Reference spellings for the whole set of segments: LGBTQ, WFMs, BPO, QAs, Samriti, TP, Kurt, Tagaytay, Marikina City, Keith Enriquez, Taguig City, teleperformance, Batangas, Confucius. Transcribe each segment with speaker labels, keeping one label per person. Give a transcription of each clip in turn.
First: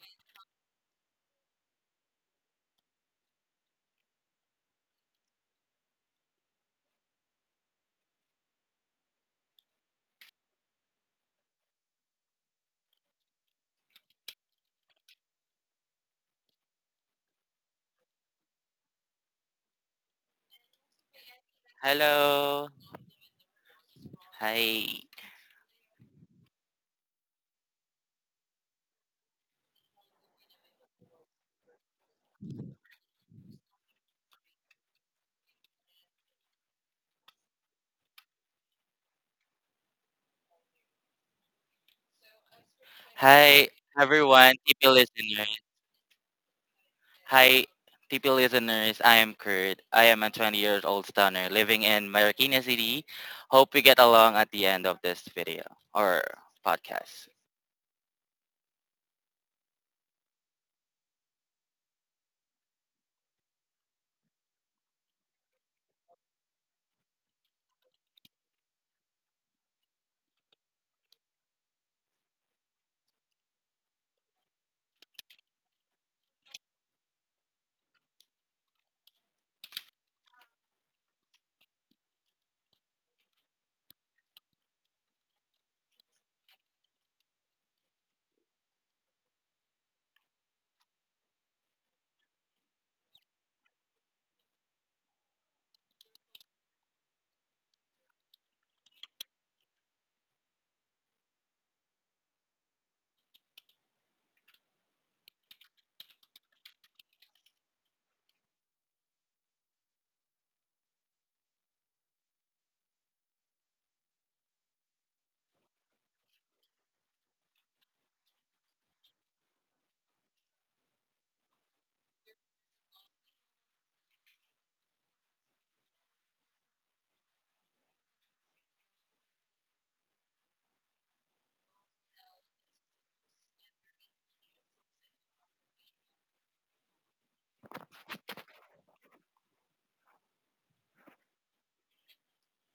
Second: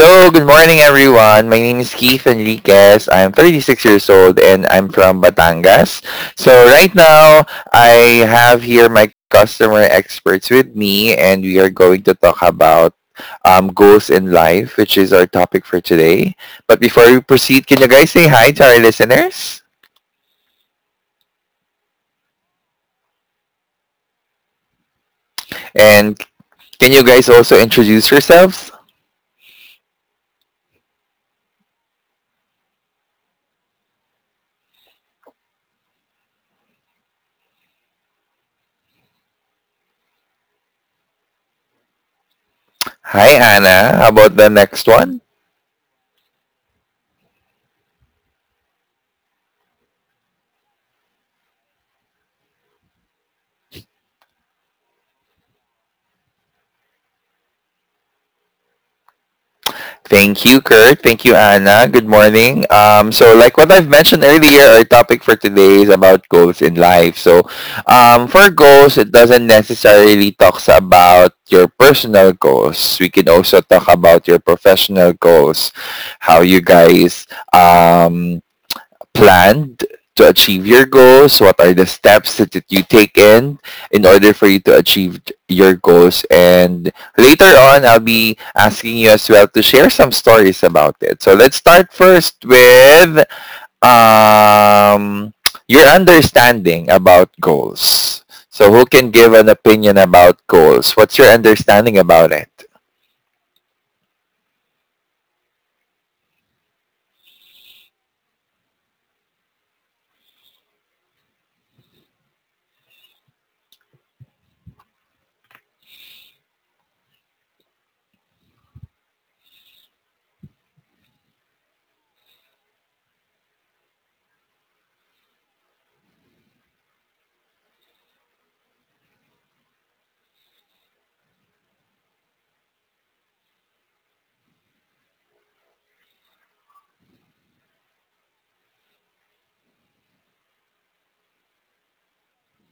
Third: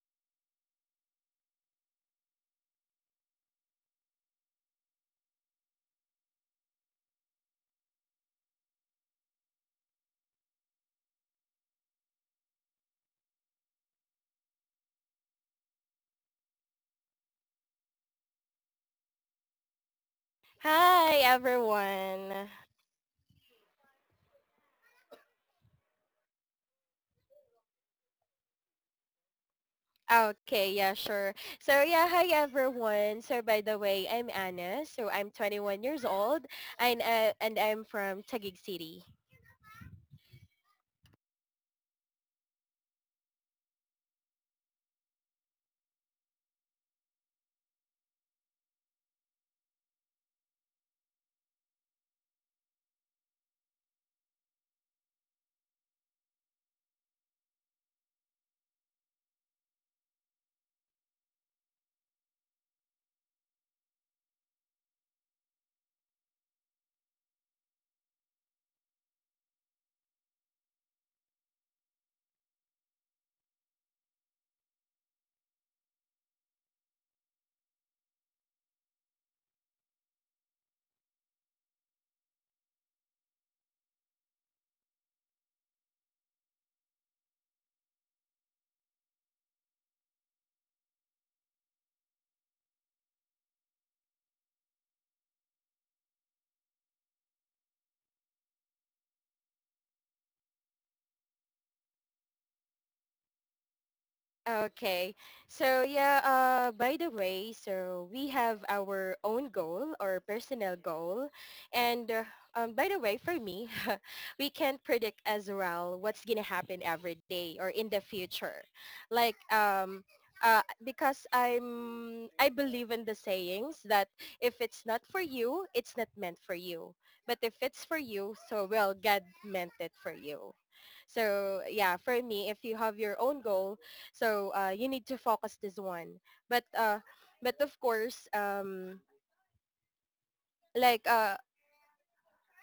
Speaker 1: Hello, good morning everyone. My name is Keith Enriquez. I'm 36 years old and I'm from Batangas. So right now, I have here my customer experts with me and we are going to talk about goals in life, which is our topic for today. But before we proceed, can you guys say hi to our listeners?
Speaker 2: Hi everyone.
Speaker 3: Hello. Hi.
Speaker 1: And can you guys also introduce yourselves?
Speaker 2: Okay, yeah, sure. Hi everyone. So by the way, I'm Anna. So I'm 21 years old and I'm from Taguig City.
Speaker 1: Hi,
Speaker 3: Hi,
Speaker 1: Anna. How about the
Speaker 3: everyone,
Speaker 1: next
Speaker 3: TP
Speaker 1: one?
Speaker 3: listeners. Hi, TP listeners. I am Kurt. I am a 20 years old stunner living in Marikina City. Hope we get along at the end of this video or podcast.
Speaker 1: Thank you, Kurt. Thank you, Anna. Good morning. So, like what I've mentioned earlier, our topic for today is about goals in life. So, for goals, it doesn't necessarily talks about your personal goals. We can also talk about your professional goals. How you guys um, planned to achieve your goals? What are the steps that you take in order for you to achieve your goals? And later on, I'll be asking you as well to share some stories about it. So let's start first with um, your understanding about goals. So who can give an opinion about goals? What's your understanding about it?
Speaker 2: Okay. So yeah, by the way, so we have our own goal or personal goal. And By the way, for me, we can't predict as well what's going to happen every day or in the future. Like um because I believe in the sayings that if it's not for you, it's not meant for you. But if it's for you, so well God meant it for you. So yeah, for me, if you have your own goal, so you need to focus this one. But uh, but of course, like uh,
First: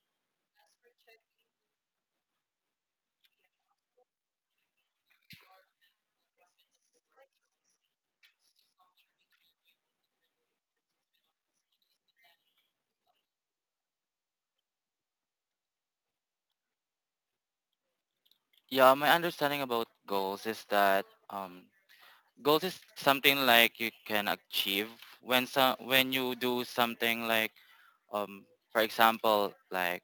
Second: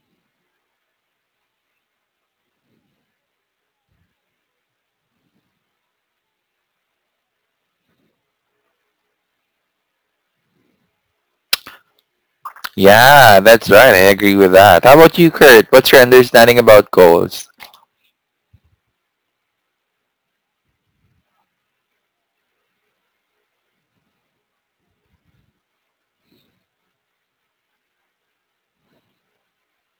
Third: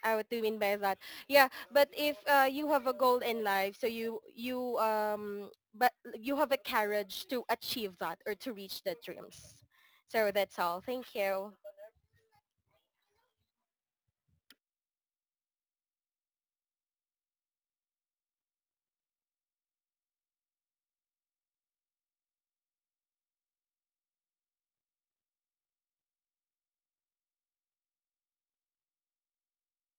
Speaker 2: I what do you mean by that? Yeah, but if you have a goal in life, so you but you have a courage to achieve that or to reach the dreams. So that's all. Thank you.
Speaker 1: Yeah, that's right. I agree with that. How about you, Kurt? What's your understanding about goals?
Speaker 3: Yeah, my understanding about goals is that goals is something like you can achieve when you do something like, um, for example, like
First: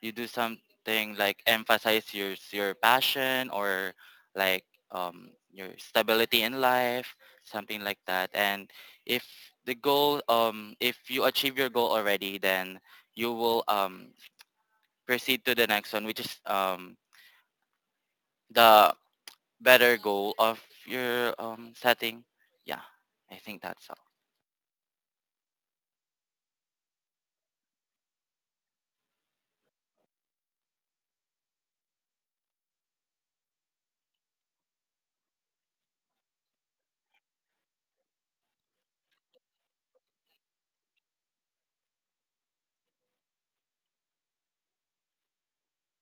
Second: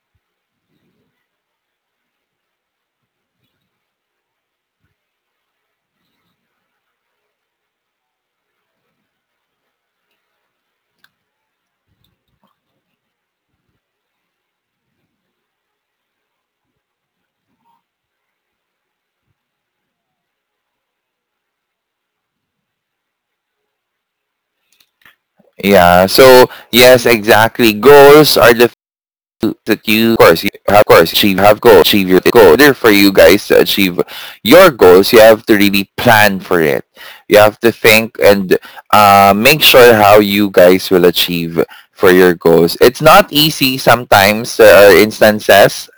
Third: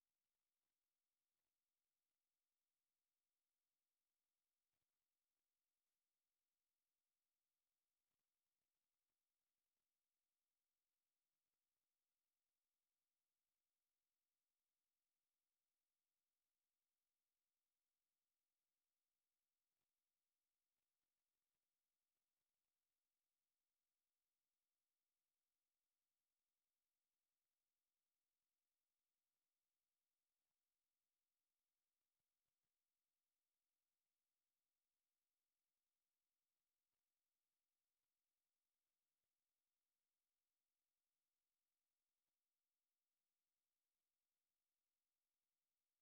Speaker 3: you do something like emphasize your passion or like, your stability in life, something like that. And if if you achieve your goal already, then you will, proceed to the next one, which is, the better goal of your, setting. Yeah, I think that's all.
Speaker 1: Yeah. So, yes, exactly. Goals are the that you, of course, you have of course achieve have goals achieve your goal in order for you guys to achieve your goals. You have to really plan for it. You have to think, and make sure how you guys will achieve for your goals. It's not easy. Sometimes there are instances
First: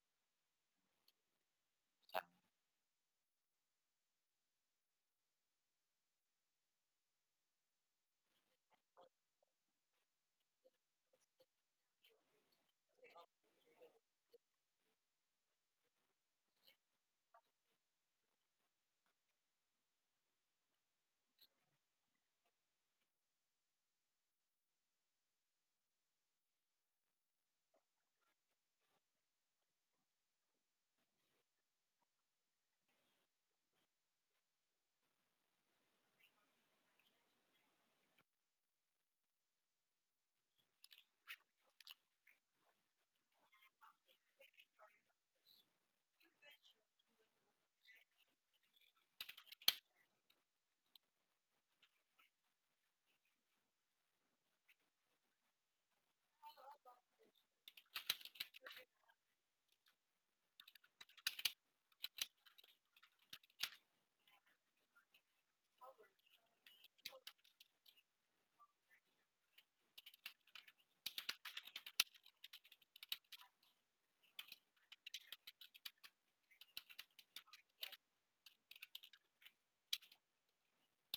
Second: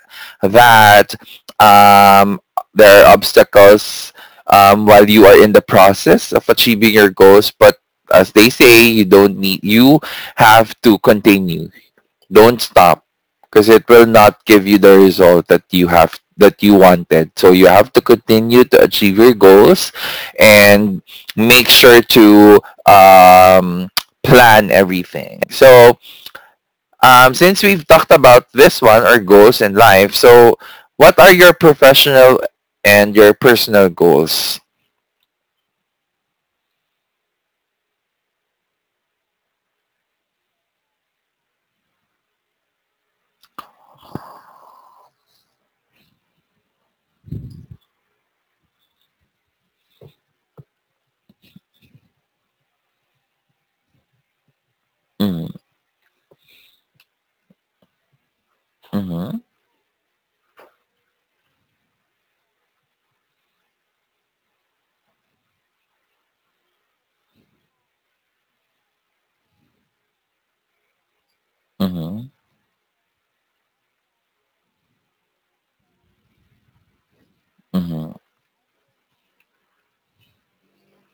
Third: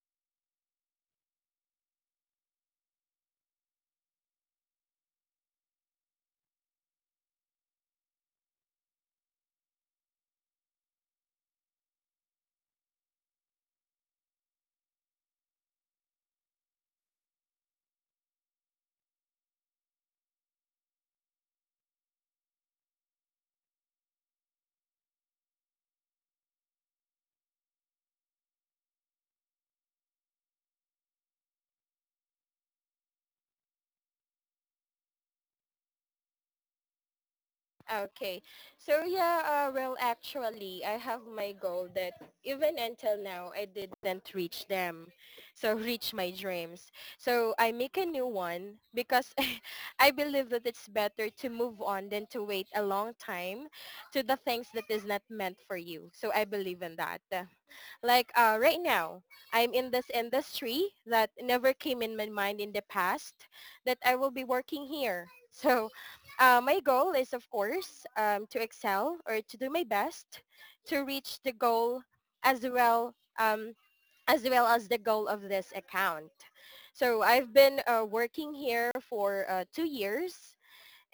Speaker 1: that, um, there are obstacles while you are in the process of achieving your goals, but as they say, you don't need, you have to continue. Don't stop, because it will not give you the result that you have that you wanted. So you have to continue to achieve your goals, and make sure to plan everything. So, since we've talked about this one, our goals in life, so what are your professional and your personal goals?
Speaker 2: Okay. So yeah, well, actually, I have my goal that even until now, I didn't reach them. So reach my dreams. So I make a new one because I believe that it's better to move on than to wait a long time to the things that is not meant
Speaker 1: Mhm.
Speaker 2: for you. So I believe in that. Like right now,
Speaker 1: Mhm.
Speaker 2: I'm in this industry that never came in my mind in the past that I will be working here. So my goal is, of course, to excel or to do my best to reach the goal
Speaker 1: Mhm.
Speaker 2: as well um, as well as the goal of this account. So I've been
Speaker 1: Mhm.
Speaker 2: working here for 2 years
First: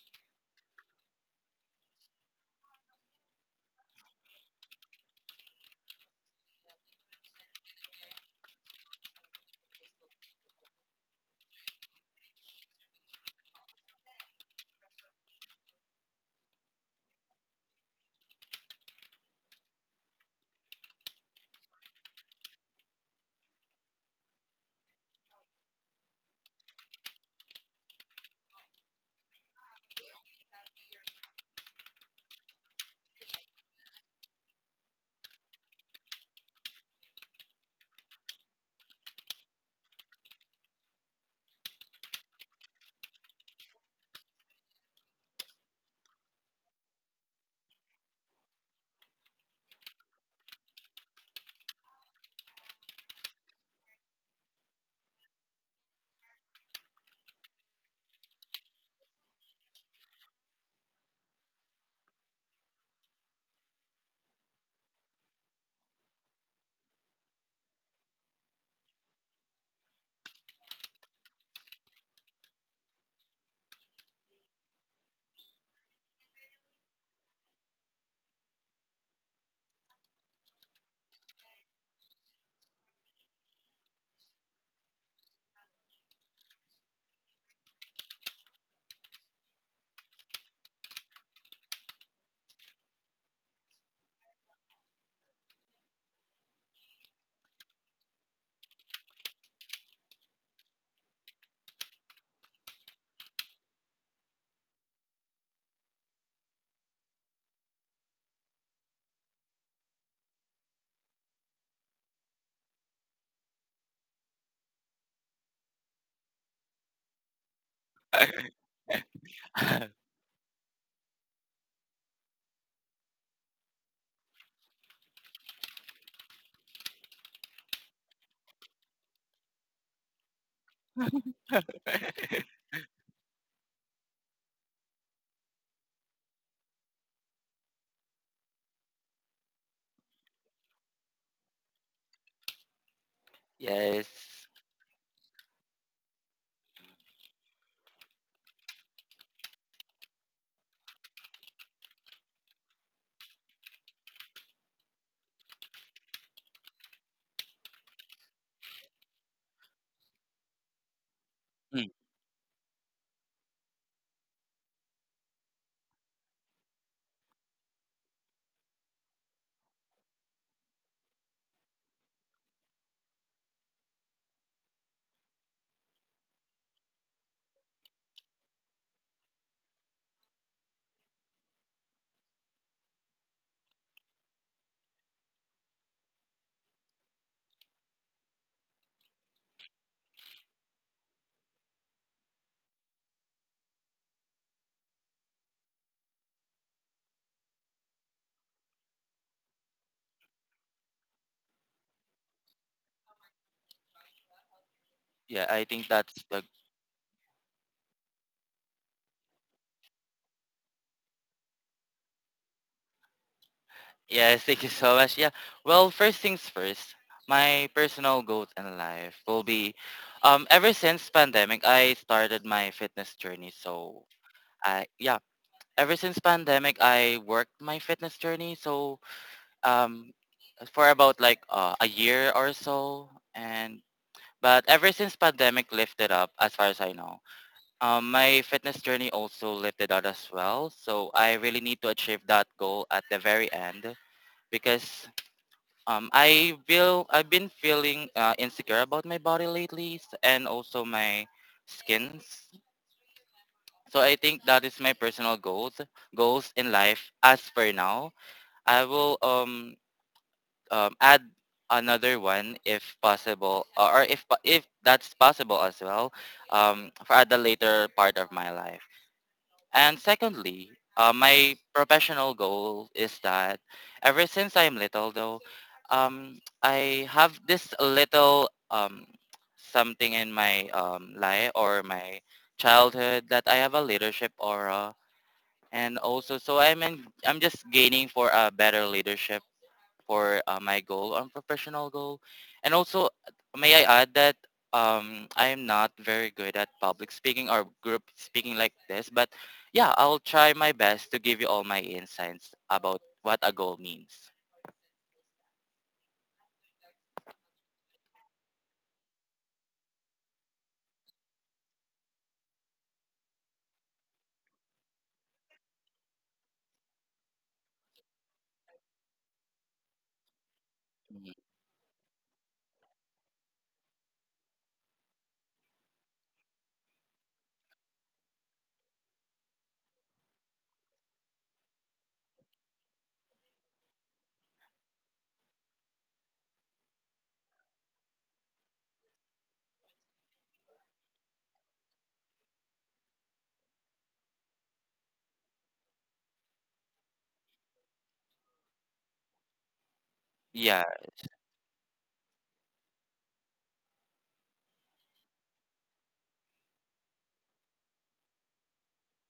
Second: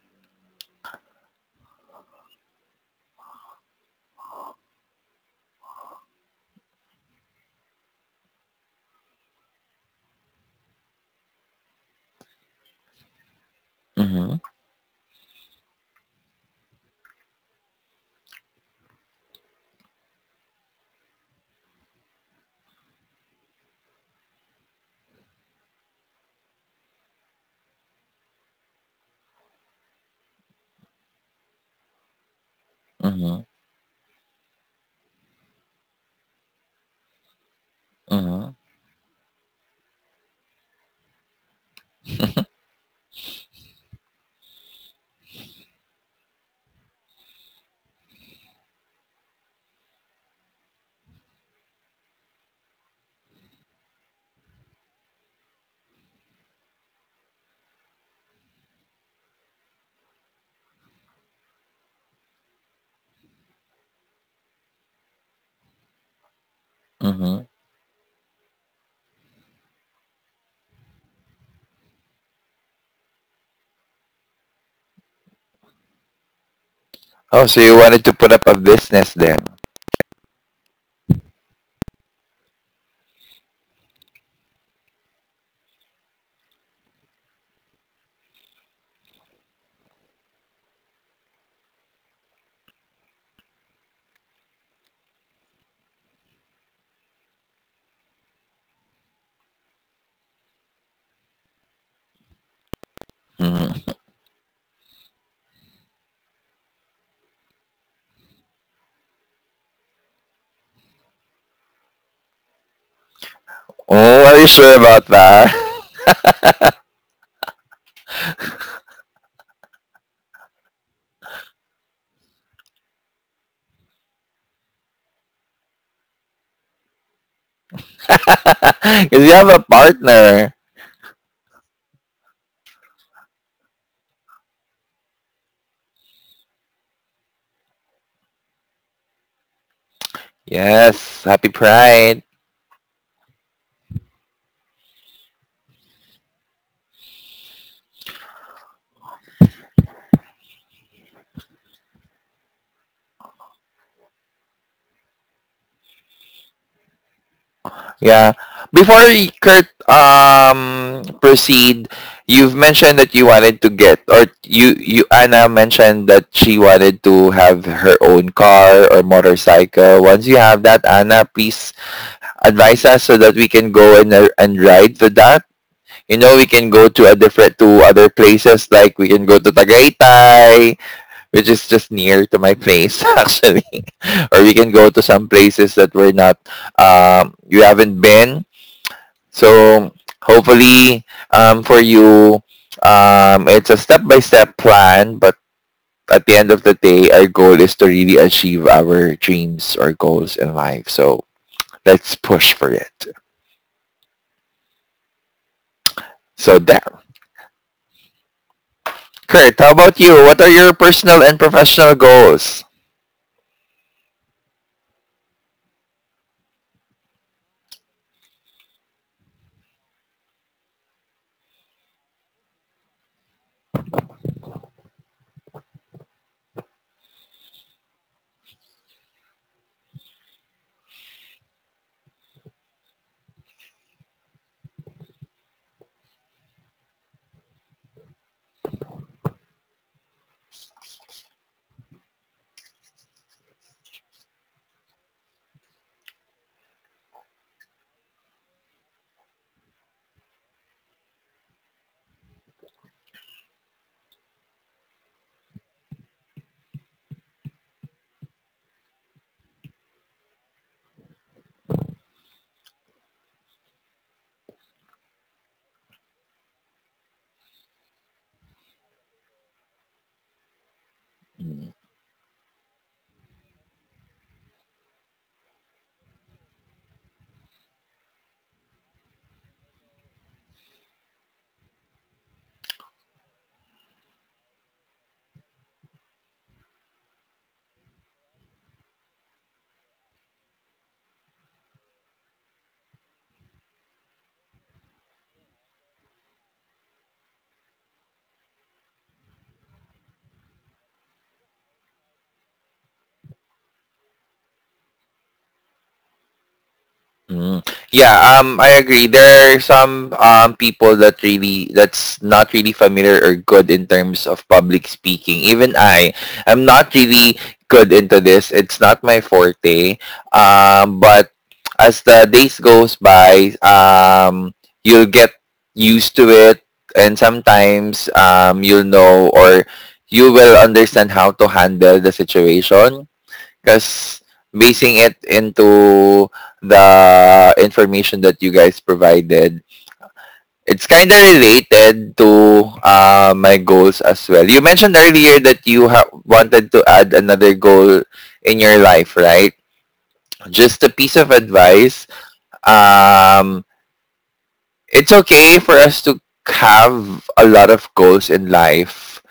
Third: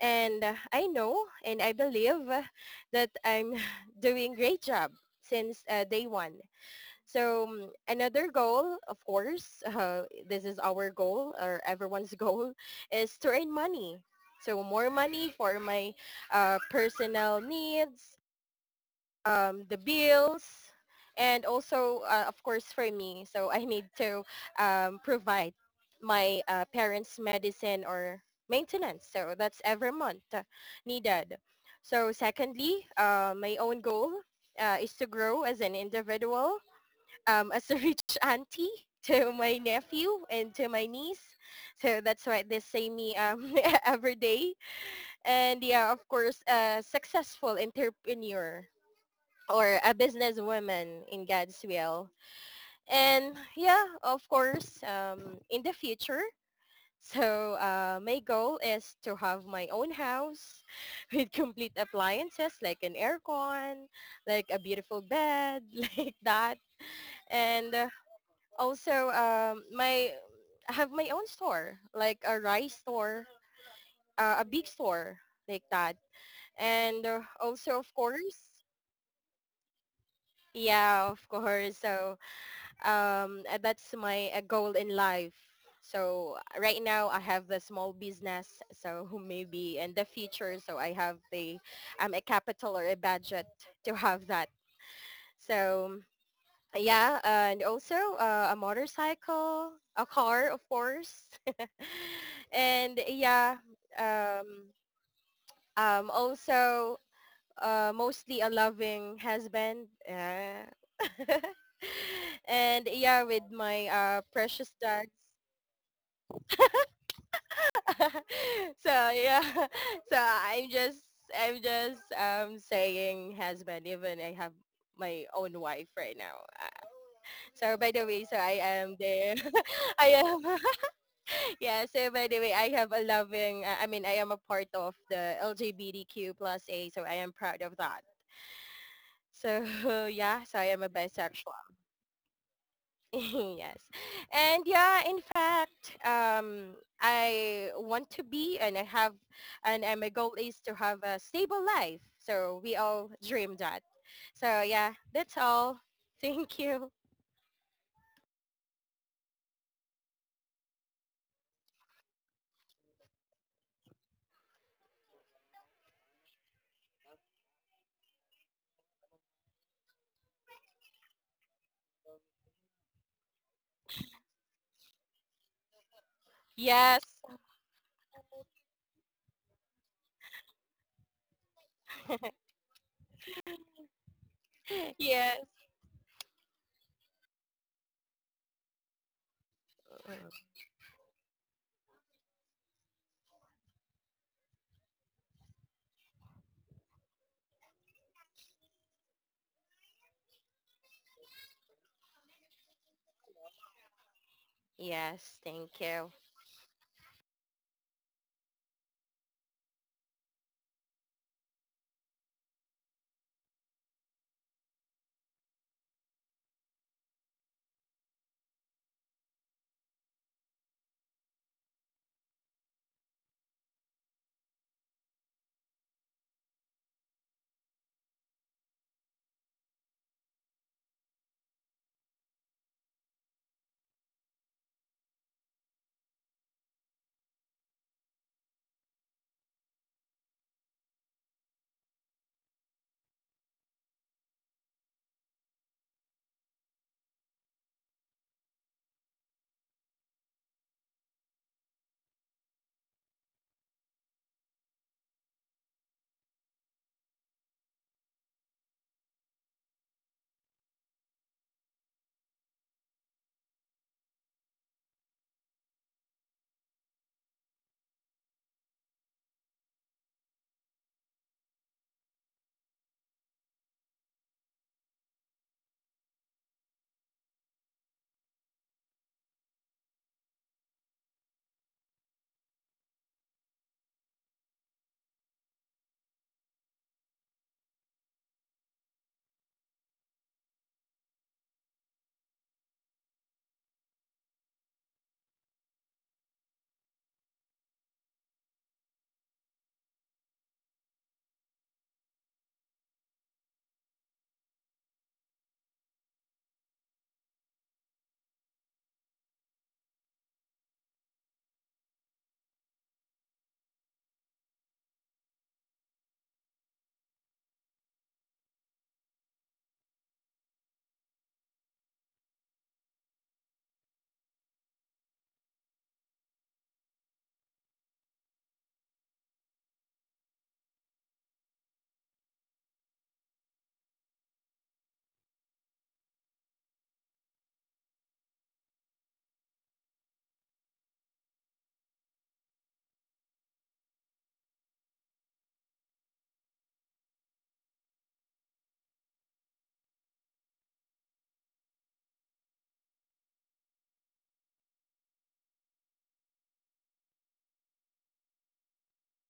Speaker 2: and I know and I believe that I'm doing a great job since day one. So another goal, of course, this is our goal or everyone's goal, is to earn money.
Speaker 1: Mhm.
Speaker 2: So more money for my personal needs, the bills, and also, of course, for me. So I need to provide my parents' medicine or maintenance. So that's every month needed. So secondly,
Speaker 1: Mhm.
Speaker 2: my own goal is to grow as an individual as a rich
Speaker 1: Mhm.
Speaker 2: auntie to my nephew and to my niece. So that's why they say me every day. And yeah, of course, a successful entrepreneur or a businesswoman in God's will. And yeah, of course, in the future, so my goal is to have my own house with complete appliances like an aircon, like a beautiful bed, like that.
Speaker 1: Mhm.
Speaker 2: And also my I have my own store like a rice store, a big store like that, and
Speaker 1: Oh, so you
Speaker 2: also of
Speaker 1: wanted to put up
Speaker 2: course.
Speaker 1: a business then?
Speaker 2: Yeah, of course. So that's my goal in life. So right now I have the small business, so maybe in the future so I have the a capital or a budget to have that. So yeah, and also a motorcycle, a car, of course. And yeah,
Speaker 1: Mhm.
Speaker 2: um, also mostly a loving husband. Yeah. And yeah, with my
Speaker 1: Oh, are you
Speaker 2: precious
Speaker 1: sure about
Speaker 2: dogs.
Speaker 1: that?
Speaker 2: So yeah, so I'm just I'm just saying husband, even I have my own wife right now. Uh, So by the way, so I am
Speaker 1: Because you
Speaker 2: the
Speaker 1: have a
Speaker 2: I am
Speaker 1: partner.
Speaker 2: yeah, so by the way, I have a loving, I mean, I am a part of the LGBTQ plus A, so I am proud of that. So yeah, so I am a
Speaker 1: Yes, happy
Speaker 2: bisexual.
Speaker 1: Pride.
Speaker 2: Yes.
Speaker 3: Yes.
Speaker 2: And yeah, in fact, I want to be and I have, and my goal is to have a stable life. So we all dream that. So yeah, that's all. Thank you.
Speaker 1: Yeah. Before Kurt proceed,
Speaker 3: Mm.
Speaker 1: you've mentioned that you wanted to get, or you Anna mentioned that she wanted to have her own car or motorcycle. Once you have that, Anna, please advise us so that we can go and ride with that. You know, we can go
Speaker 2: Yes.
Speaker 1: to a different to other places, like we can go to Tagaytay, which is just near to my place, actually. Or we can go to some
Speaker 2: Yes.
Speaker 1: places that we're not, you haven't been. So hopefully, for you, it's a step by step plan, but at the end of the day, our goal is to really achieve our dreams or goals in life, so let's push for it.
Speaker 2: Yes.
Speaker 3: Yeah, I
Speaker 2: Thank
Speaker 3: think
Speaker 2: you.
Speaker 3: that's the—
Speaker 1: So there. Kurt, how about you? What are your personal and professional goals?
Speaker 3: Yes, thank you so much. Yeah. Well, first things first, my personal goal in life will be, ever since pandemic I started my fitness journey. So I yeah, ever since pandemic I worked my fitness journey. So um for about like, a year or so, and but ever since pandemic lifted up as far as I know, my fitness journey also lifted out as well. So I really need to achieve that goal at the very end because, I will. I've been feeling, insecure about my body lately, and also my skins. So I think that is my personal goals in life. As for now, I will, add another one if possible, or if that's possible as well, for at the later part of my life. And secondly, my
Speaker 1: Mm.
Speaker 3: professional goal is that ever since I'm little, though, I have this little, something in my, life or my childhood that I have a leadership aura, and also so I'm just gaining for a better leadership for, my goal, professional goal. And also, may I add that, I am not very good at public speaking or group speaking like this, but yeah, I'll try my best to give you all my insights about what a goal means.
Speaker 1: Mm. Yeah, I agree. There are some people that really, that's not really familiar or good in terms of public speaking. Even I'm not really good into this. It's not my forte. But
Speaker 3: Mhm.
Speaker 1: as the days goes by, you'll get used to it, and sometimes you'll know, or you will understand how to handle the situation, because basing it into the information that you guys provided, it's kind of related to my goals as well. You mentioned earlier that you wanted to add another goal in your life, right? Just
Speaker 3: Yeah.
Speaker 1: a piece of advice. Um, it's okay for us to have a lot of goals in life,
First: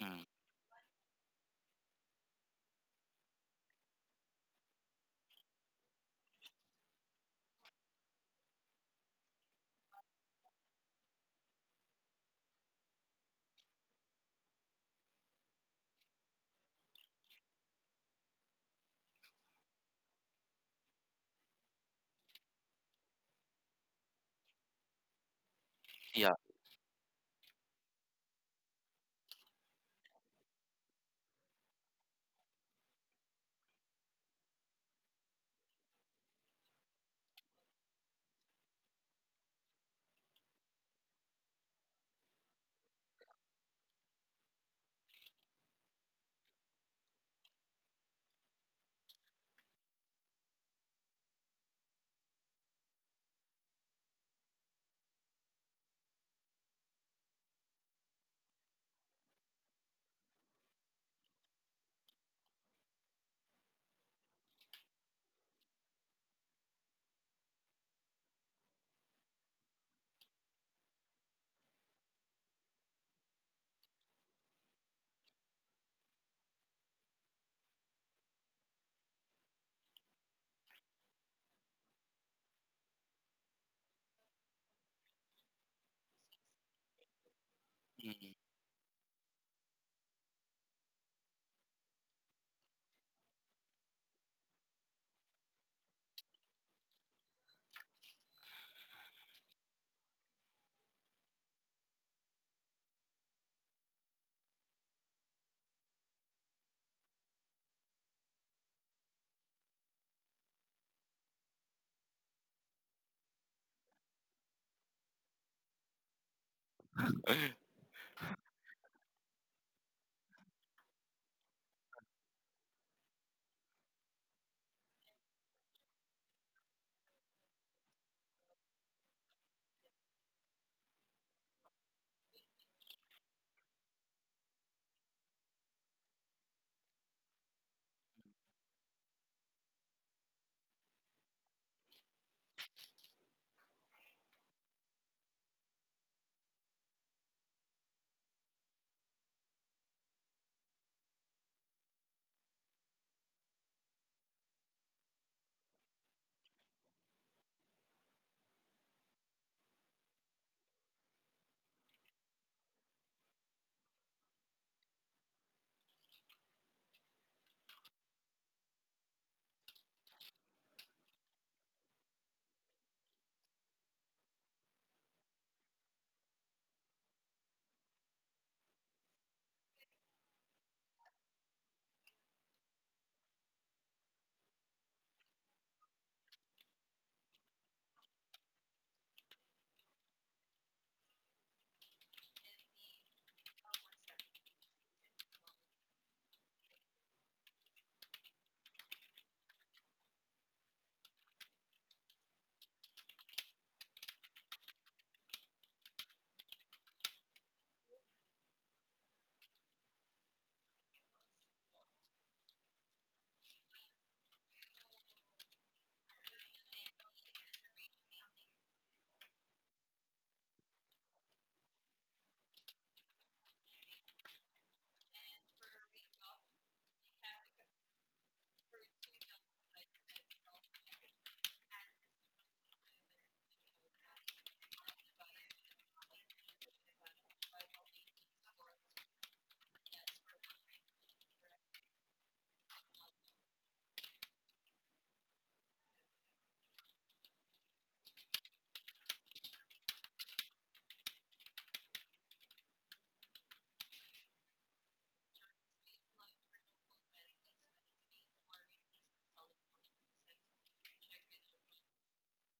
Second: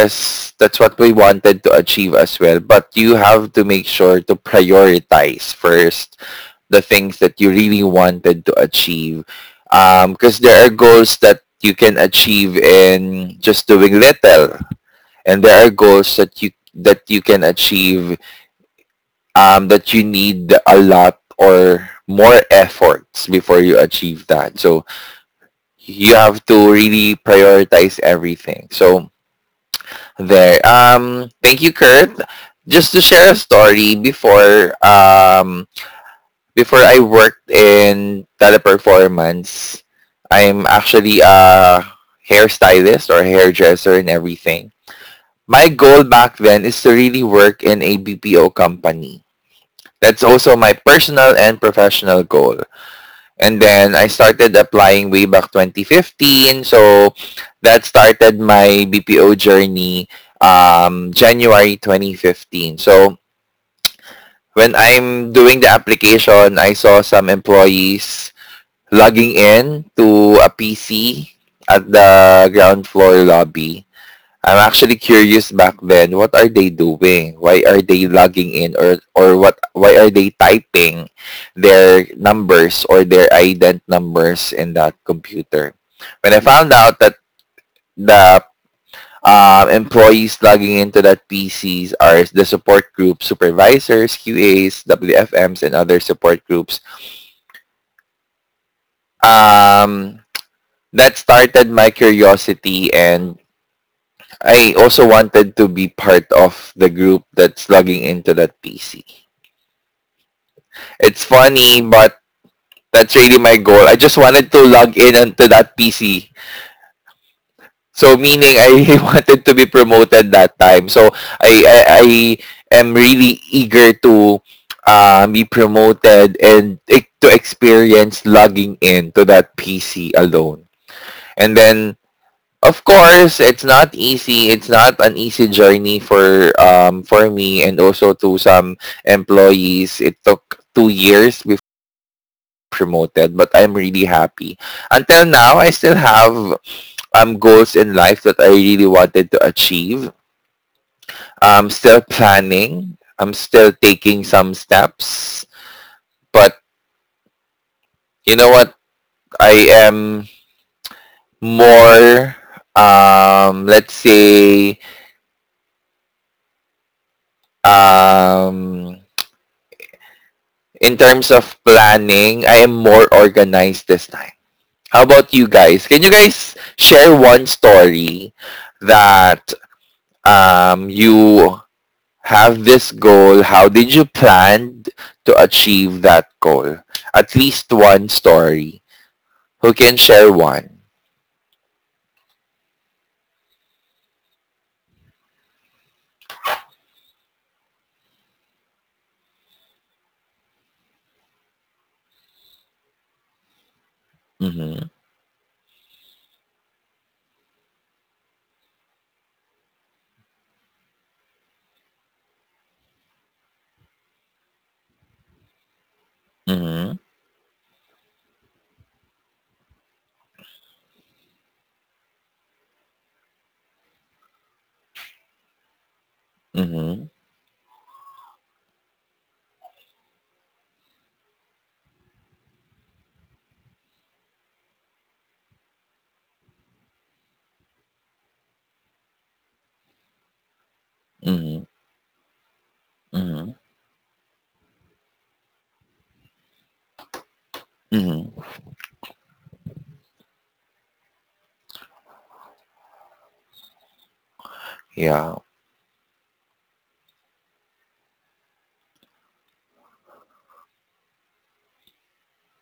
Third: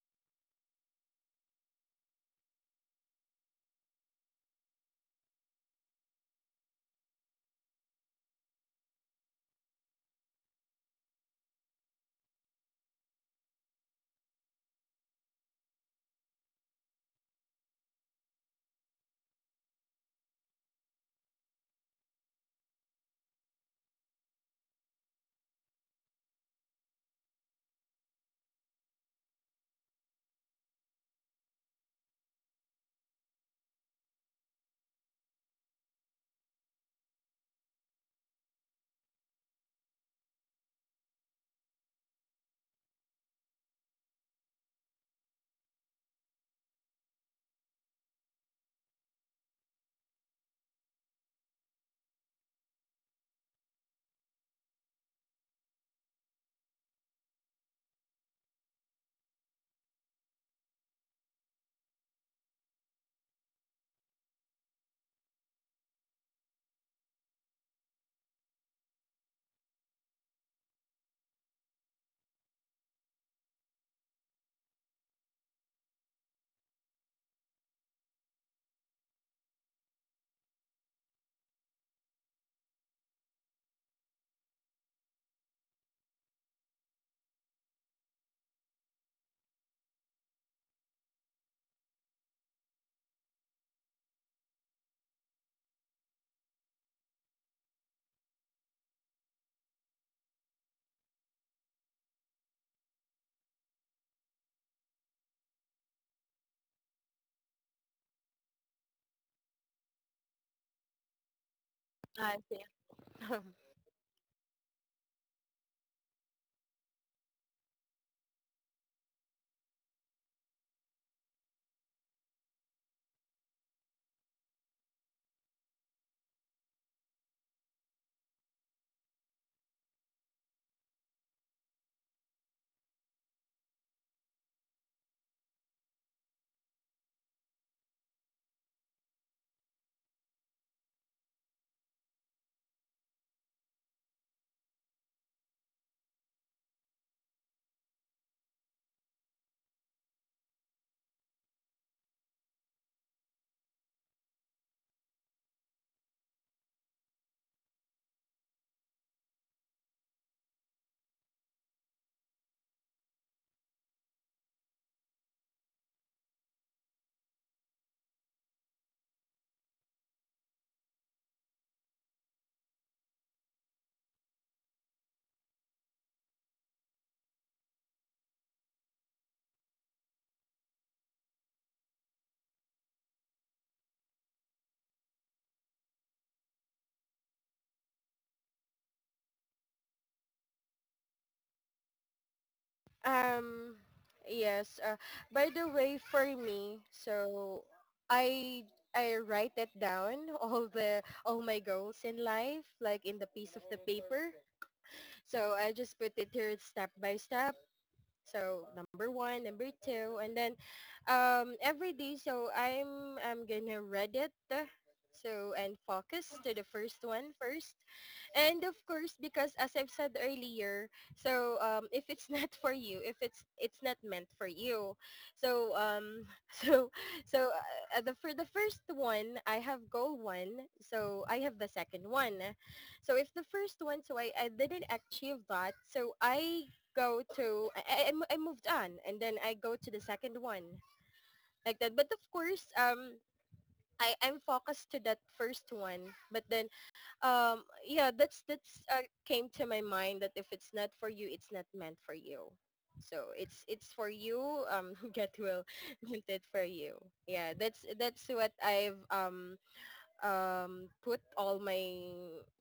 Speaker 3: Mm.
Speaker 1: that's what we wanted to achieve as well. But you have to make sure to prioritize first the things that you really wanted to achieve. Because there are goals that you can achieve in just doing little, and there are goals that you can achieve, that you need a lot or more efforts before you achieve that. So you
Speaker 3: Yeah.
Speaker 1: have to really prioritize everything. So there. Thank you, Kurt. Just to share a story, before I worked in Teleperformance, I'm actually a hairstylist or hairdresser and everything. My goal back then is to really work in a BPO company. That's also my personal and professional goal. And then I started applying way back 2015. So that started my BPO journey January 2015. So when I'm doing the application, I saw some employees logging in to a PC at the ground floor lobby. I'm actually curious back then, what are they doing? Why are they logging in, or what why are they typing their numbers or their ident numbers in that computer? When I found out that
Speaker 3: Mhm.
Speaker 1: the employees logging into that PCs are the support group supervisors, QAs, WFMs, and other support groups. Um, that started my curiosity, and I also wanted to be part of the group that's logging into that PC. It's funny, but
Speaker 2: Uh,
Speaker 1: that's really
Speaker 2: yeah.
Speaker 1: my goal. I just wanted to log in onto that PC. So meaning I wanted to be promoted that time. So I am really eager to be promoted, and to experience logging in to that PC alone. And then, of course, it's not easy. It's not an easy journey for for me, and also to some employees. It took 2 years before promoted, but I'm really happy. Until now, I still have goals in life that I really wanted to achieve. I'm still planning. I'm still taking some steps, but you know what? I am more, let's say, um in terms of planning, I am more organized this time. How about you guys? Can you guys share one story that, you have this goal? How did you plan to achieve that goal? At least one story. Who can share one?
Speaker 2: Um, yes. By the way, for me, so I I write it down all my goals in life, like in the piece of the paper.
Speaker 1: Mm-hmm.
Speaker 2: So I just put it here step by step. So number one, number two, and then every day. So I'm gonna read it. So and focus to the
Speaker 1: Mm-hmm.
Speaker 2: first one first, and of course because as I've said earlier, so if it's not for you, if it's it's not meant for you, so so
Speaker 1: Mm-hmm.
Speaker 2: so the for the first one I have goal one, so I have the second one. So if the first one, so I didn't achieve that, so I go to moved on and then I go to the second one
Speaker 1: Mm-hmm.
Speaker 2: like that. But of course
Speaker 1: Mm-hmm.
Speaker 2: I I'm focused to that first one, but then yeah
Speaker 1: Mm-hmm.
Speaker 2: that's came to my mind, that if it's not for you it's not meant for you, so it's for you. Um, get
Speaker 1: Yeah.
Speaker 2: well meant it for you. Yeah, that's what I've put all my,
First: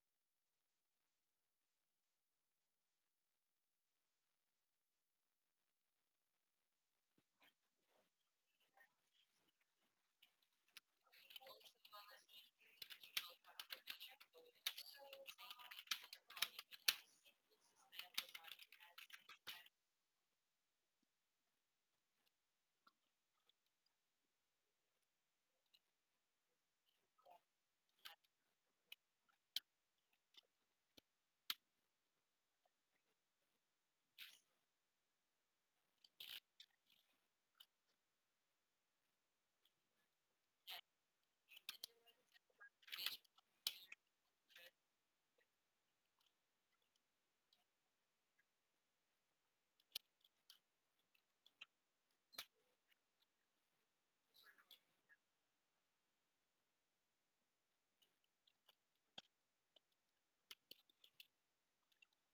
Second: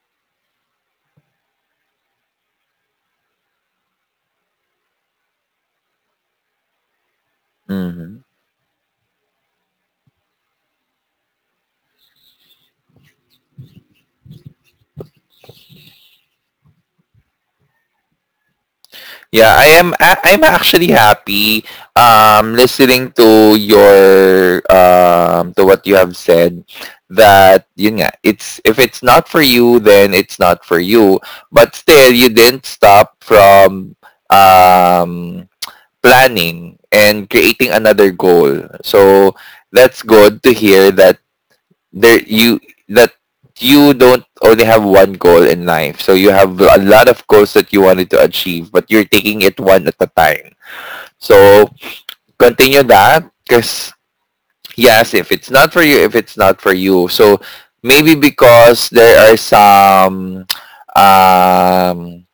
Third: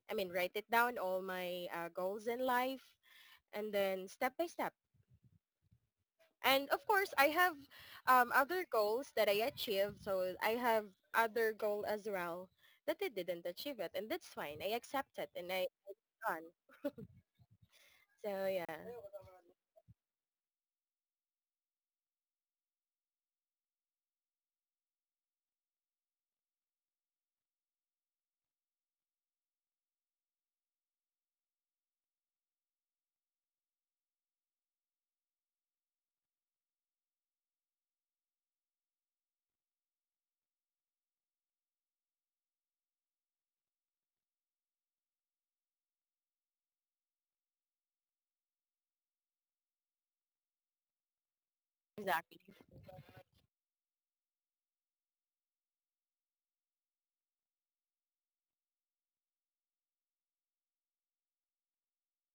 Speaker 2: I mean, write it down all my goals in life, and then step by step. And of course, I have
Speaker 1: Mm-hmm.
Speaker 2: other goals that I achieved. So I have other goal as well that I didn't achieve it. And that's fine. I accept it and I on. So yeah,
Speaker 1: Yeah, I am I'm actually happy, listening to your, to what you have said, that yun nga it's, if it's not for you then it's not for you, but still you didn't stop from um planning and creating another goal. So that's good to hear that there you, that you don't only have one goal in life. So you have a lot of goals that you wanted to achieve, but you're taking it one at a time. So
Speaker 2: exactly.
Speaker 1: continue that, because yes, if it's not for you, if it's not for you. So maybe, because um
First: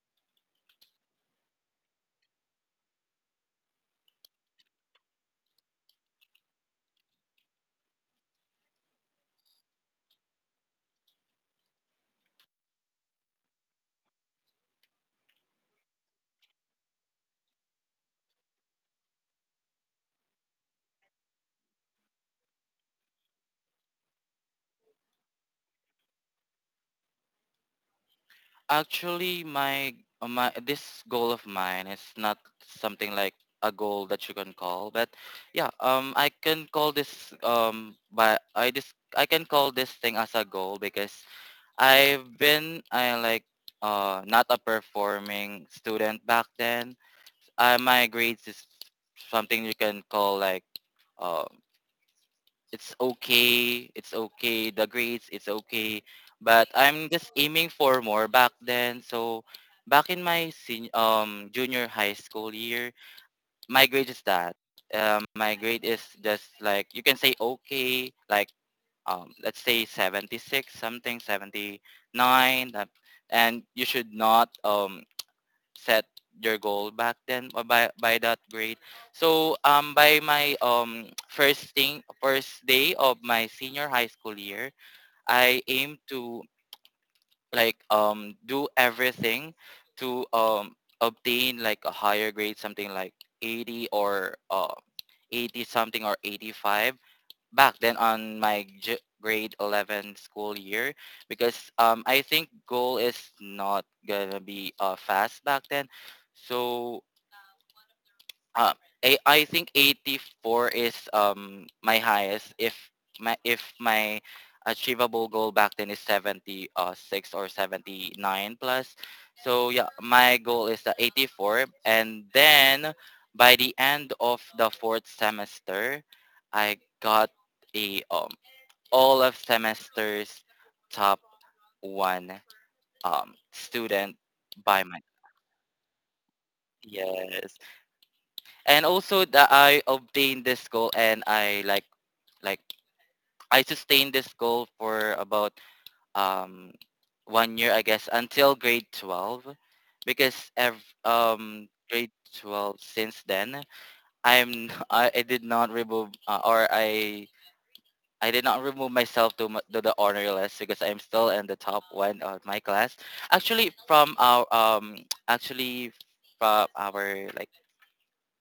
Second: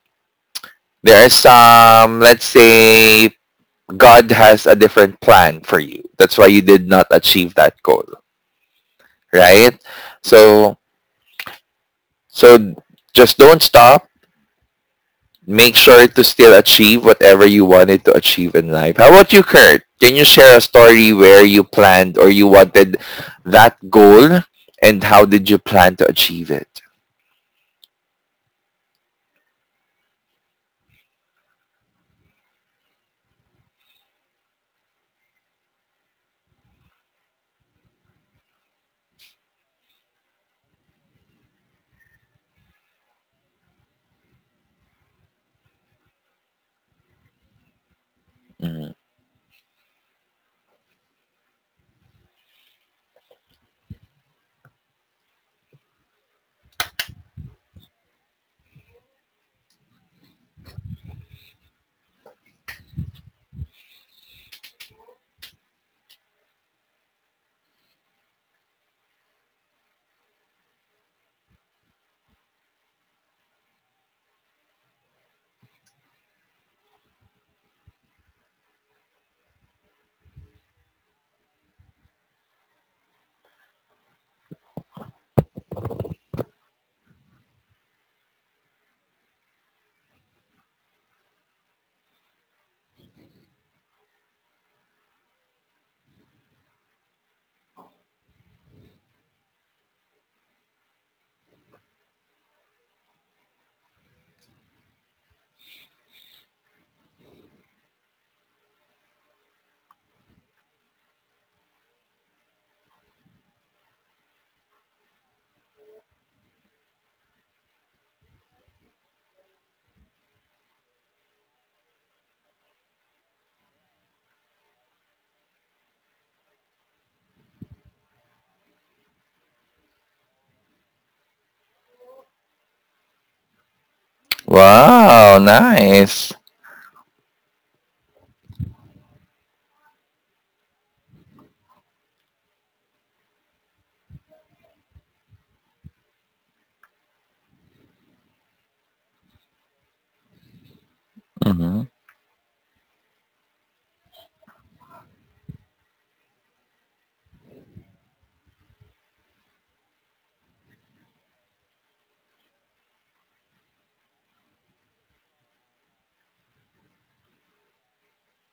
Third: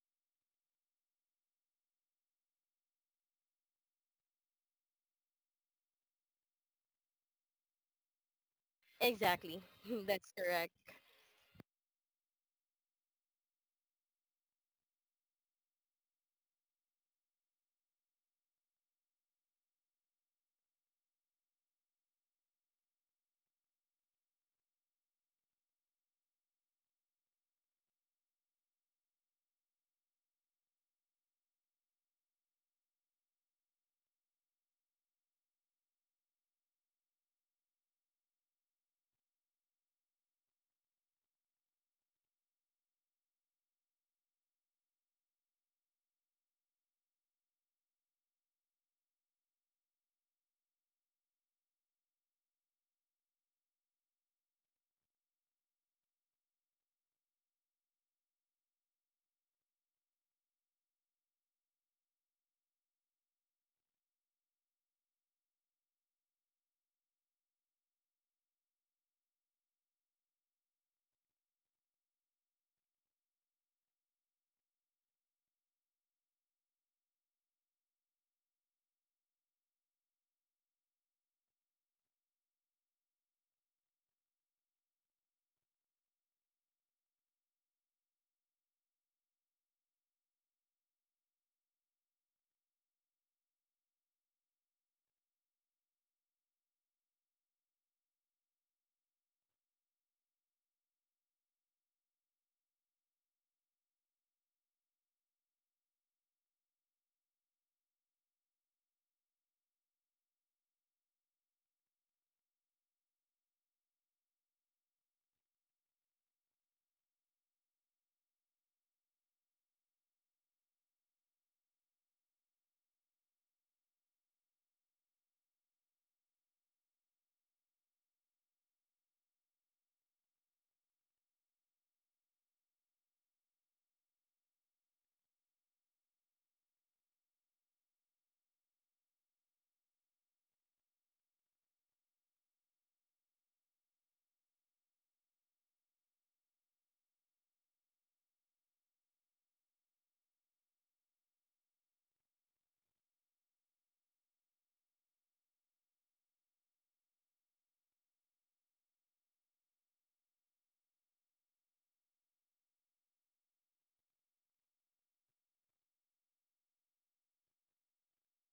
Speaker 1: there are some let's say, God has a different plan for you. That's why you did not achieve that goal,
Speaker 2: Exactly.
Speaker 1: right?
Speaker 2: That's correct.
Speaker 1: So so just don't stop, make sure to still achieve whatever you wanted to achieve in life. How about you, Kurt? Can you share a story where you planned or you wanted that goal, and how did you plan to achieve it?
Speaker 3: Actually, my this goal of mine is not something like a goal that you can call, but yeah, I can call this, but I can call this thing as a goal because I like, not a performing student back then. My grades is
Speaker 1: Mm.
Speaker 3: something you can call like, uh, it's okay, it's okay. The grades, it's okay. But I'm just aiming for more back then. So back in my junior high school year, my grade is that. My grade is just like you can say okay, like, let's say 76 something 79 that, and you should not, set your goal back then or by that grade. So by my first thing first day of my senior high school year, I aim to like, do everything to, obtain like a higher grade something like 80, or 80 something or 85 back then on my grade 11 school year, because, I think goal is not gonna be, fast back then. So, uh, I think 84 is, my highest if my achievable goal back then is 76 or 79 plus. So yeah, my goal is the 84. And then by the end of the fourth semester, I got a, all of semester's top one, student by my—
Speaker 1: Wow, nice.
Speaker 3: yes. And also that I obtained this goal, and I like I sustained this goal for about, um one year, I guess, until grade 12. Because
Speaker 1: Mm-hmm.
Speaker 3: grade 12 since then, I'm I did not remove, or I did not remove myself, to the honor list because I'm still in the top one of my class. Actually, from our, actually like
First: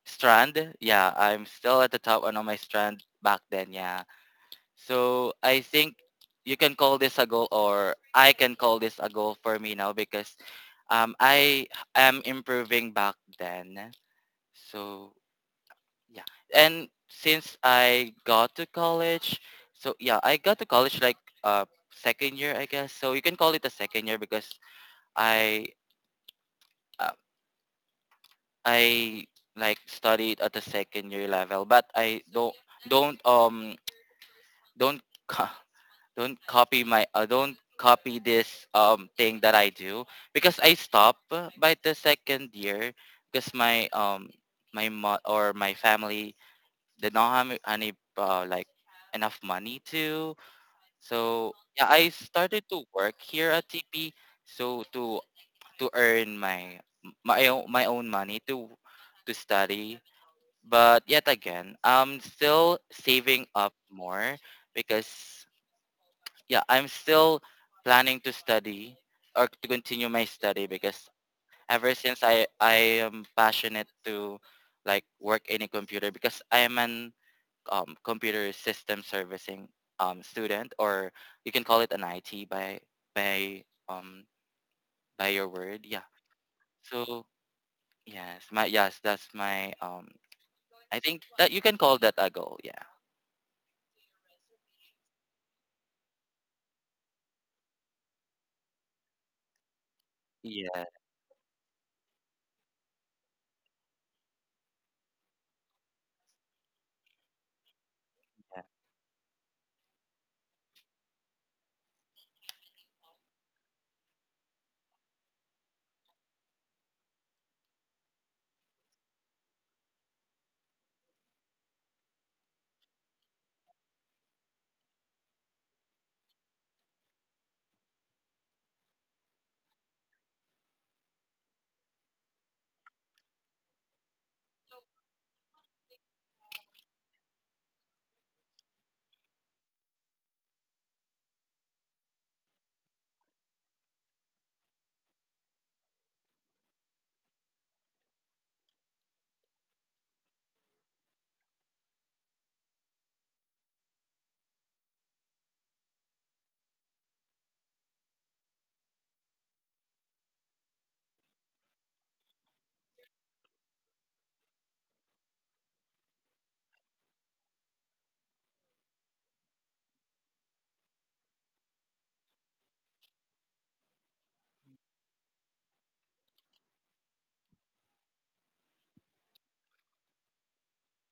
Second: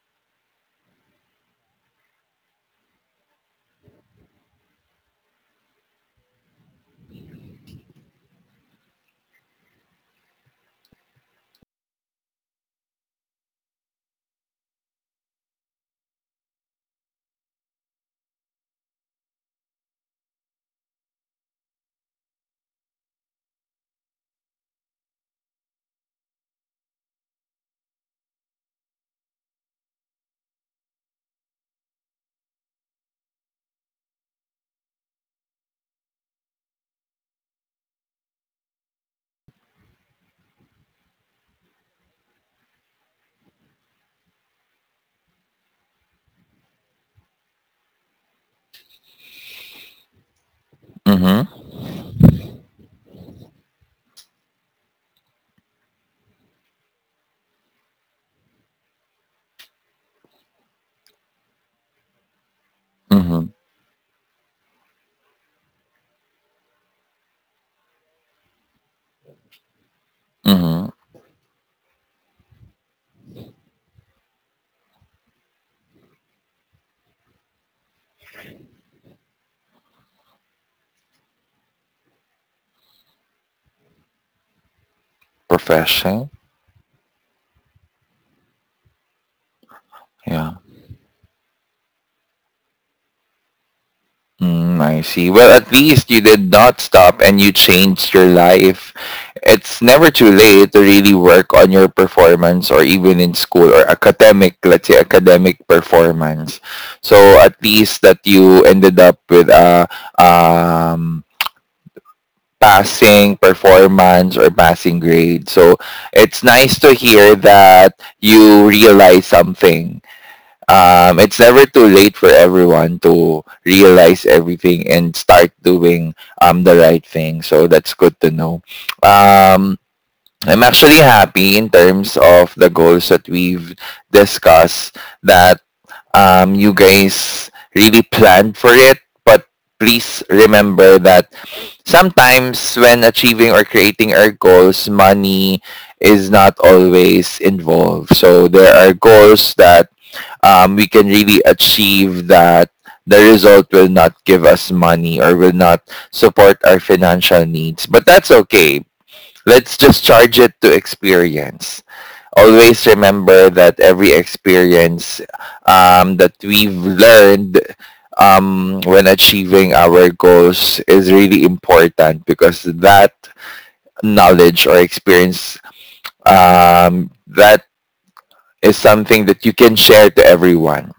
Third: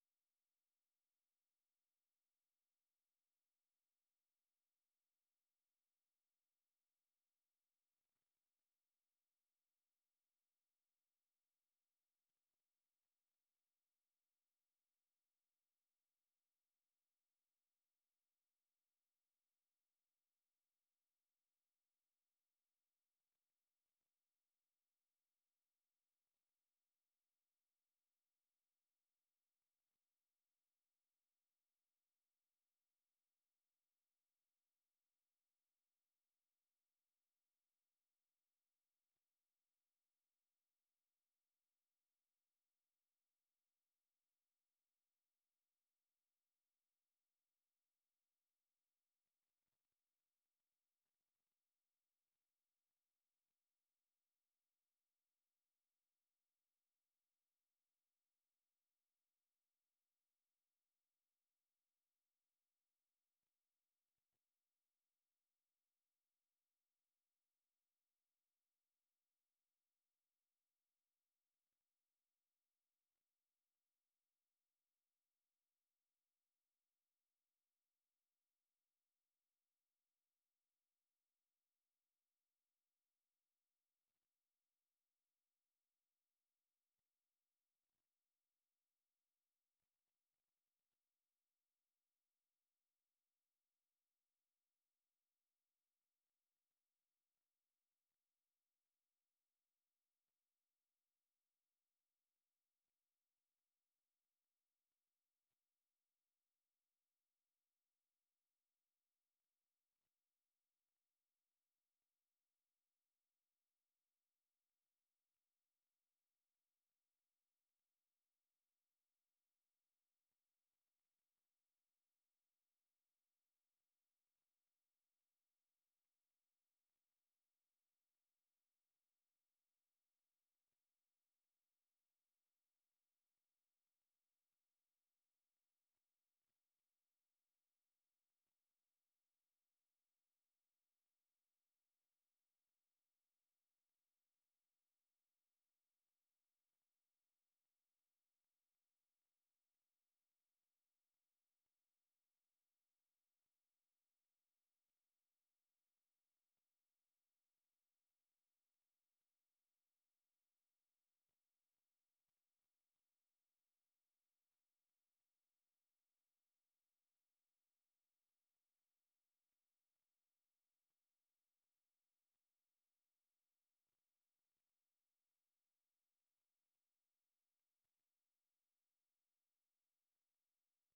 Speaker 3: strand, yeah, I'm still at the top one on my strand back then. Yeah, so I think you can call this a goal, or I can call this a goal for me now because, I am improving back then. So yeah. And since I got to college, so yeah, I got to college like, uh second year, I guess. So you can call it a second year because I uh, I like studied at the second year level, but I don't um don't co- don't copy this thing that I do. Because I stop by the second year because my my mo- or my family did not have any, like enough money to. So
Speaker 1: Mm-hmm.
Speaker 3: yeah, I started to work here at TP so to earn my own money to study. But yet again, I'm still saving
Speaker 1: Mm-hmm.
Speaker 3: up more because yeah, I'm still planning to study or to continue my study
Speaker 1: Mm-hmm.
Speaker 3: because ever since I am passionate to like work in a computer because I am an, computer system servicing, student, or you can call it an IT by um, by your word. Yeah.
Speaker 1: Profession.
Speaker 3: So yes, my yes, that's my.
Speaker 1: Yeah.
Speaker 3: I think that you can call that a goal. Yeah.
Speaker 1: Mm, I see. Well, at least you did not stop and you changed your life. It's never too late
Speaker 3: Yeah.
Speaker 1: to really work on your performance, or even in school or academic, let's say academic performance. So at least that you ended up with a um, passing performance or passing grade. So it's nice to hear that you realize something. It's never too late for everyone to realize everything and start doing the right thing. So that's good to know. Um, I'm actually happy in terms of the goals that we've discussed, that you guys really planned for it. But please remember that sometimes when achieving or creating our goals, money is not always involved. So there are goals that we can really achieve, that the result will not give us money or will not support our financial needs. But that's okay. Let's just charge it to experience. Always remember that every experience that we've learned, when achieving our goals, is really important, because that knowledge or experience that is something that you can share to everyone,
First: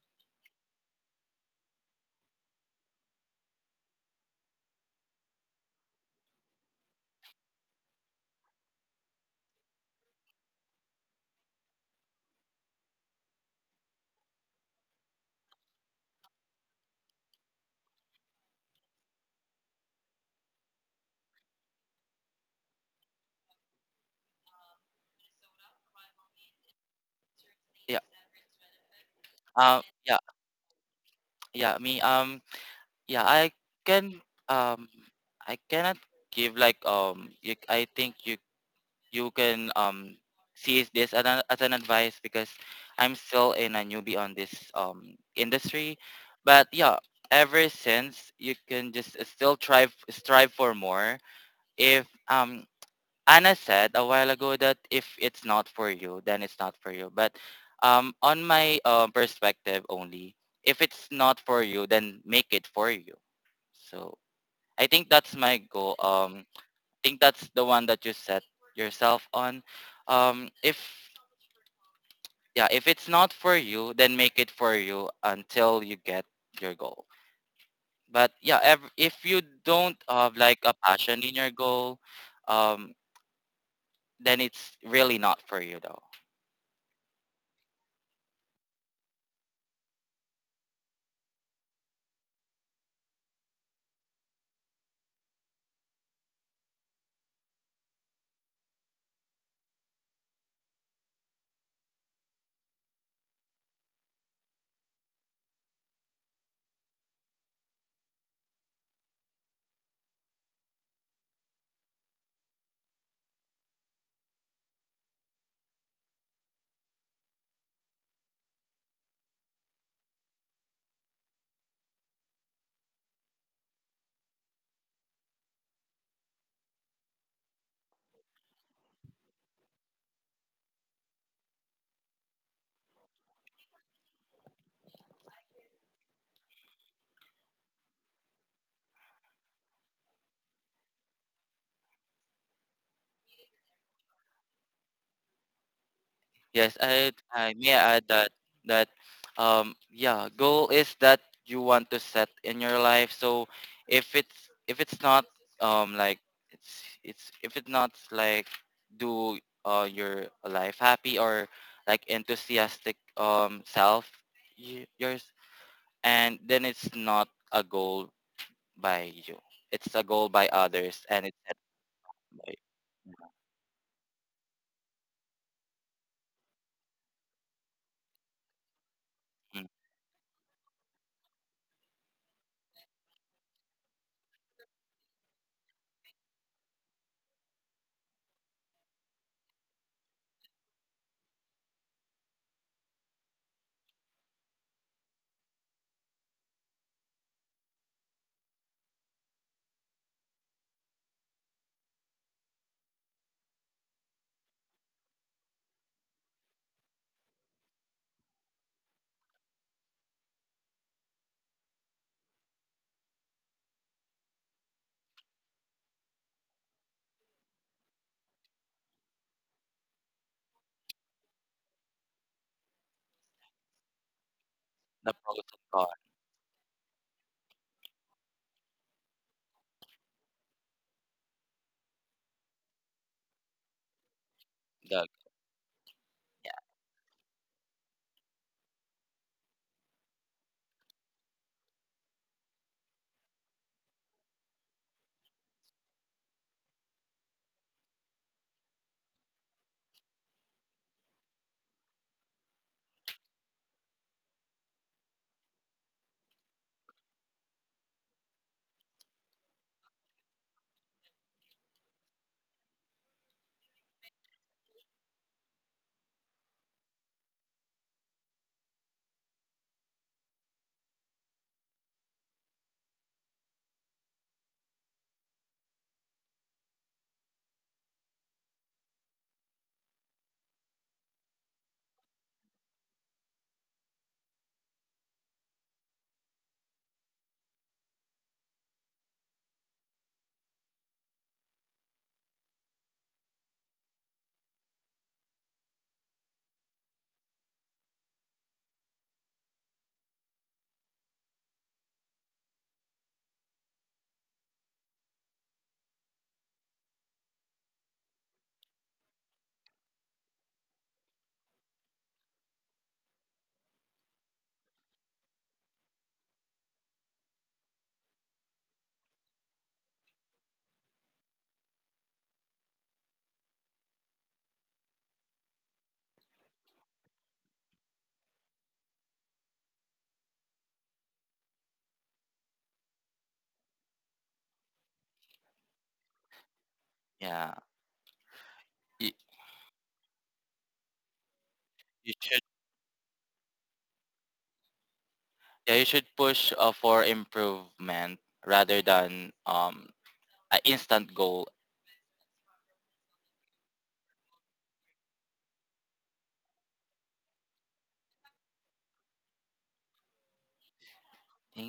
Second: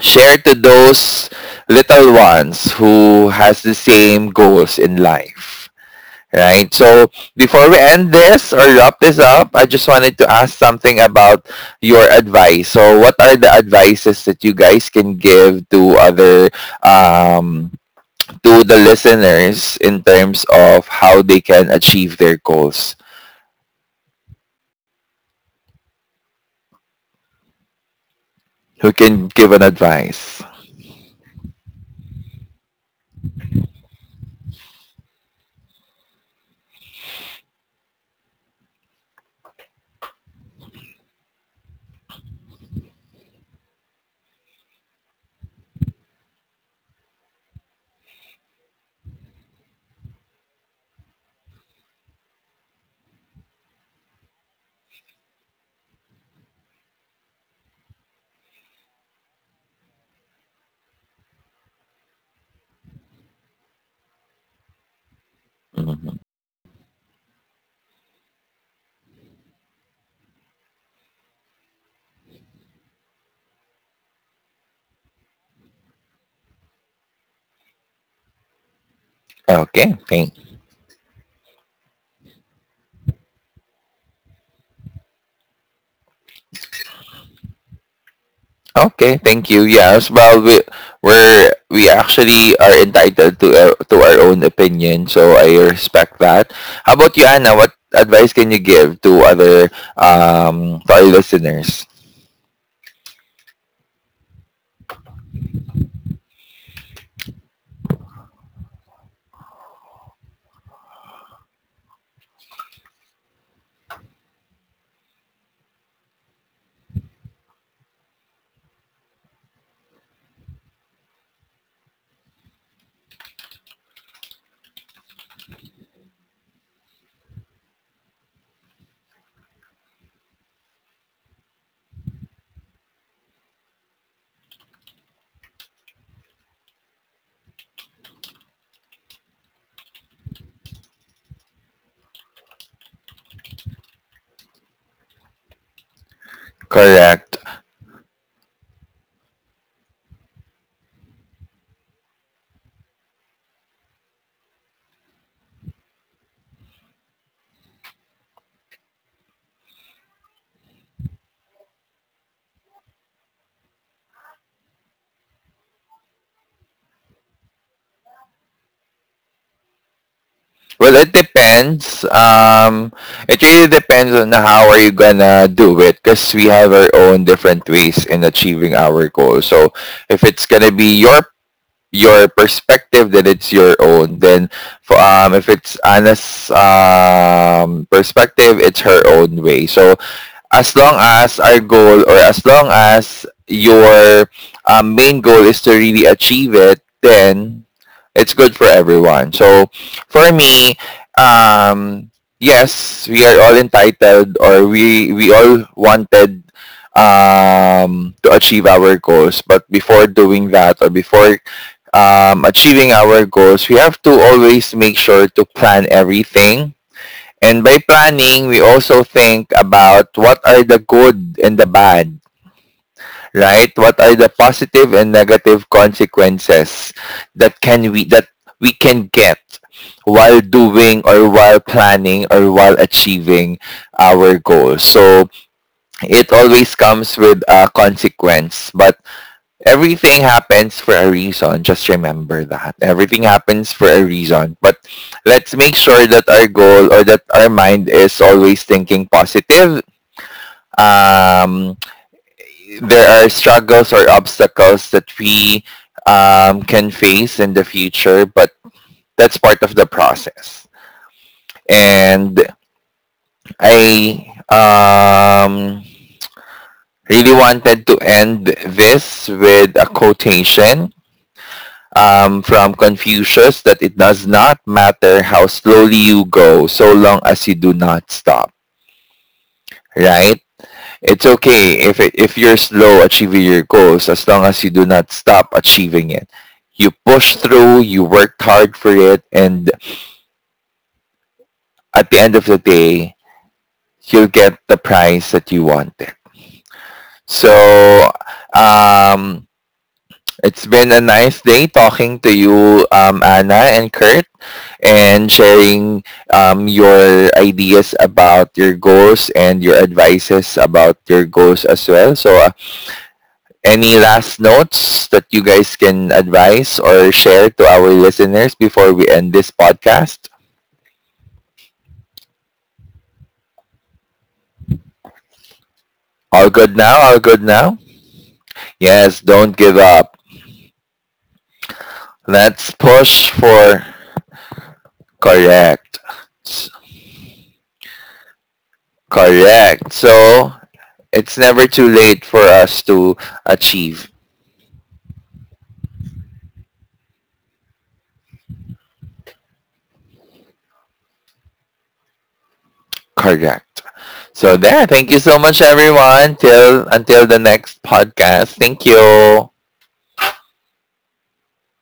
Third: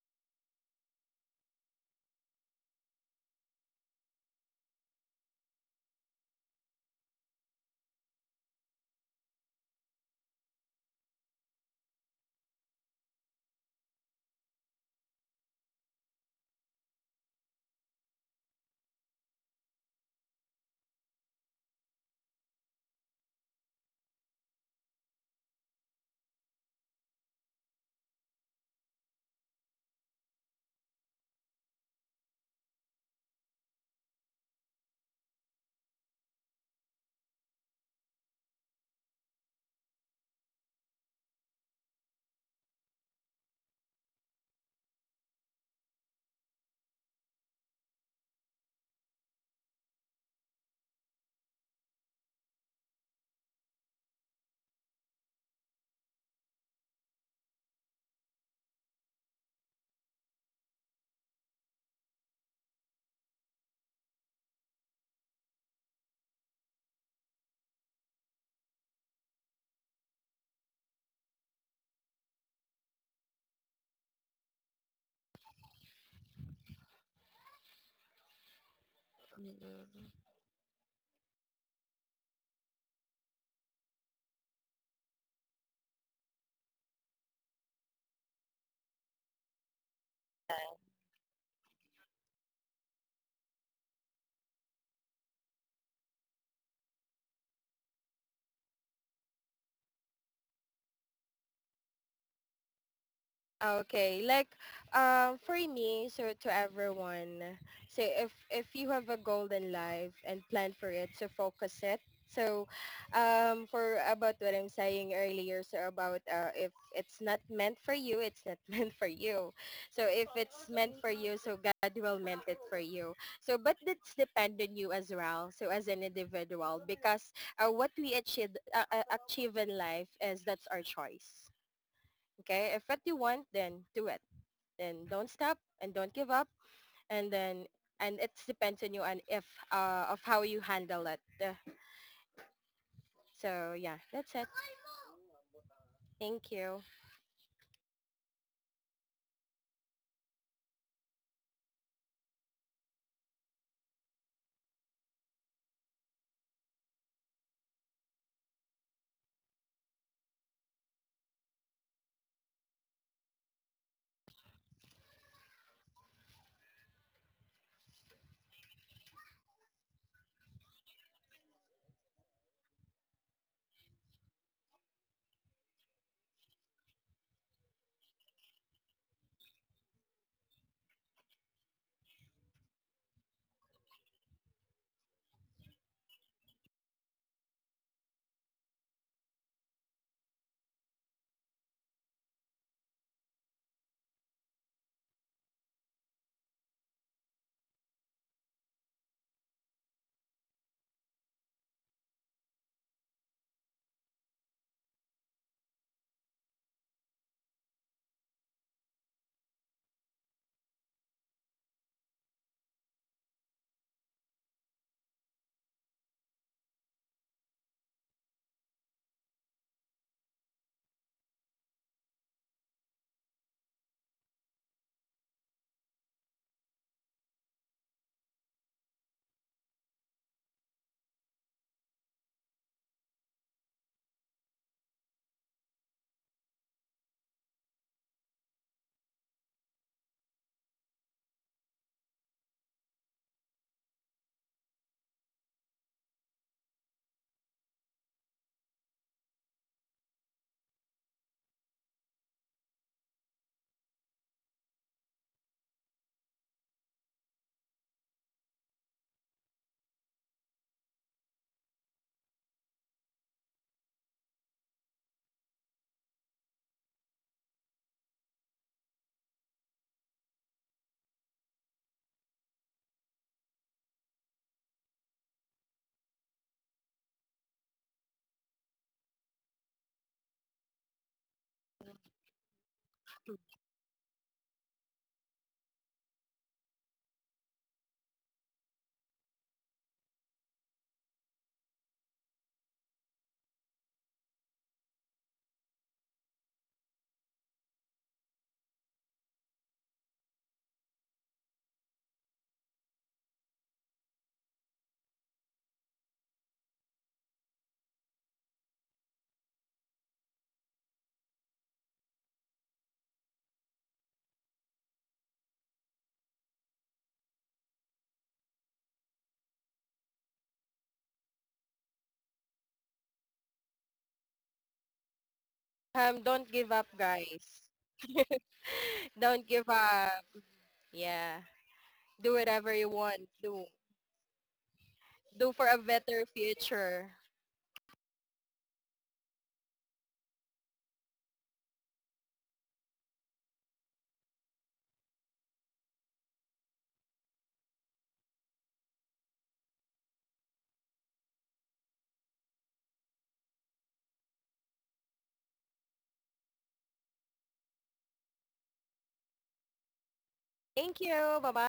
Speaker 1: share to those little ones who has the same goals in life, right? So before we end this or wrap this up, I just wanted to ask something about your advice. So what are the advices that you guys can give to other, um, to the listeners in terms of how they can achieve their goals?
Speaker 3: Yeah.
Speaker 1: Who can give an
Speaker 3: Yeah.
Speaker 1: advice?
Speaker 3: Yeah. Me. Yeah. I can. Um. I cannot give like. I think you can, see this as an advice because I'm still in a newbie on this, industry. But yeah, ever since, you can just still try strive for more. If Anna said a while ago that if it's not for you, then it's not for you. But on my, perspective only, if it's not for you, then make it for you. So I think that's my goal.
Speaker 1: Mhm.
Speaker 3: Think that's the one that you set yourself on. If yeah, if it's not for you, then make it for you until you get your goal. But yeah, if you don't
Speaker 1: okay
Speaker 3: have
Speaker 1: thank
Speaker 3: like a passion in your goal, um, then it's really not for you though.
Speaker 1: Okay, thank you. Yes, well, we actually are entitled to to our own opinion, so I respect that. How about you, Anna? What advice can you give to other, to our listeners?
Speaker 2: Okay, like for me, so to everyone, so if you have a golden life and plan for it, so focus it. So for about what I'm saying earlier, so about if it's not meant for you, it's not meant for you. So if it's meant for you, so God will meant it for you. So but it's depend on you as well, so as an individual, because what we achieve in life is that's our choice. Okay, if what you want, then do it. Then don't stop and don't give up. And then and it depends on you and if of how you handle it. So yeah, that's it. Thank
Speaker 3: Yes,
Speaker 2: you.
Speaker 3: I
Speaker 1: Correct.
Speaker 3: I may add that that yeah, goal is that you want to set in your life. So if it's not like it's if it's not like do, your life happy or like enthusiastic, self, yours, and then it's not a goal by you. It's a goal by
Speaker 1: Well,
Speaker 3: others
Speaker 1: it
Speaker 3: and it's set
Speaker 1: depends.
Speaker 3: by
Speaker 1: It really depends on how are you gonna do it, because we have our own different ways in achieving our goals.
Speaker 3: mm,
Speaker 1: So, if it's gonna be your perspective, then it's your own, then for, if it's Anna's perspective, it's her own way. So as long as our goal, or as long as your main goal, is to really achieve it, then it's good for everyone. So for me, um, yes, we are all entitled, or we all wanted to achieve our goals. But before doing that, or before achieving our goals, we have to always make sure to plan everything. And by planning, we also think about what are the good and the bad, right? What are the positive and
Speaker 3: the pros and
Speaker 1: negative
Speaker 3: cons.
Speaker 1: consequences that we can get while doing, or while planning, or while achieving our goals.
Speaker 3: The,
Speaker 1: So it always comes with a consequence, but everything happens for a reason. Just remember that. Everything happens for a reason. But let's make sure that our goal, or that our mind, is always thinking positive. Um, there are struggles or obstacles that we can face in the future, but that's part of the process. And I really wanted to end this with a quotation from Confucius, that it does not matter how slowly you go so long as you do not stop, right? It's okay if you're slow achieving your goals, as long as you do not stop achieving it. You push through, you worked hard for it, and at the end of the day, you'll get the prize that you wanted. So, um, it's been a nice day talking to you, Anna and Kurt, and sharing your ideas about your goals, and your advices about your goals as well. So, any last notes that you guys can advise or share to our listeners before we end this podcast?
Speaker 2: Don't
Speaker 1: All
Speaker 2: give
Speaker 1: good
Speaker 2: up,
Speaker 1: now? All good
Speaker 2: guys.
Speaker 1: now? Yes,
Speaker 2: Don't
Speaker 1: don't
Speaker 2: give
Speaker 1: give up.
Speaker 2: up. Yeah, do whatever
Speaker 1: Let's
Speaker 2: you want.
Speaker 1: push
Speaker 2: Do
Speaker 1: for
Speaker 2: do for a
Speaker 1: correct.
Speaker 2: better future.
Speaker 3: yeah. You,
Speaker 1: Correct. So, it's never too
Speaker 3: you
Speaker 1: late for us to achieve.
Speaker 3: Yeah, you should push, for improvement rather than, an instant goal.
Speaker 1: Correct. So there, thank you so much everyone. Till Until the next podcast. Thank you.
Speaker 2: Thank you. Bye bye.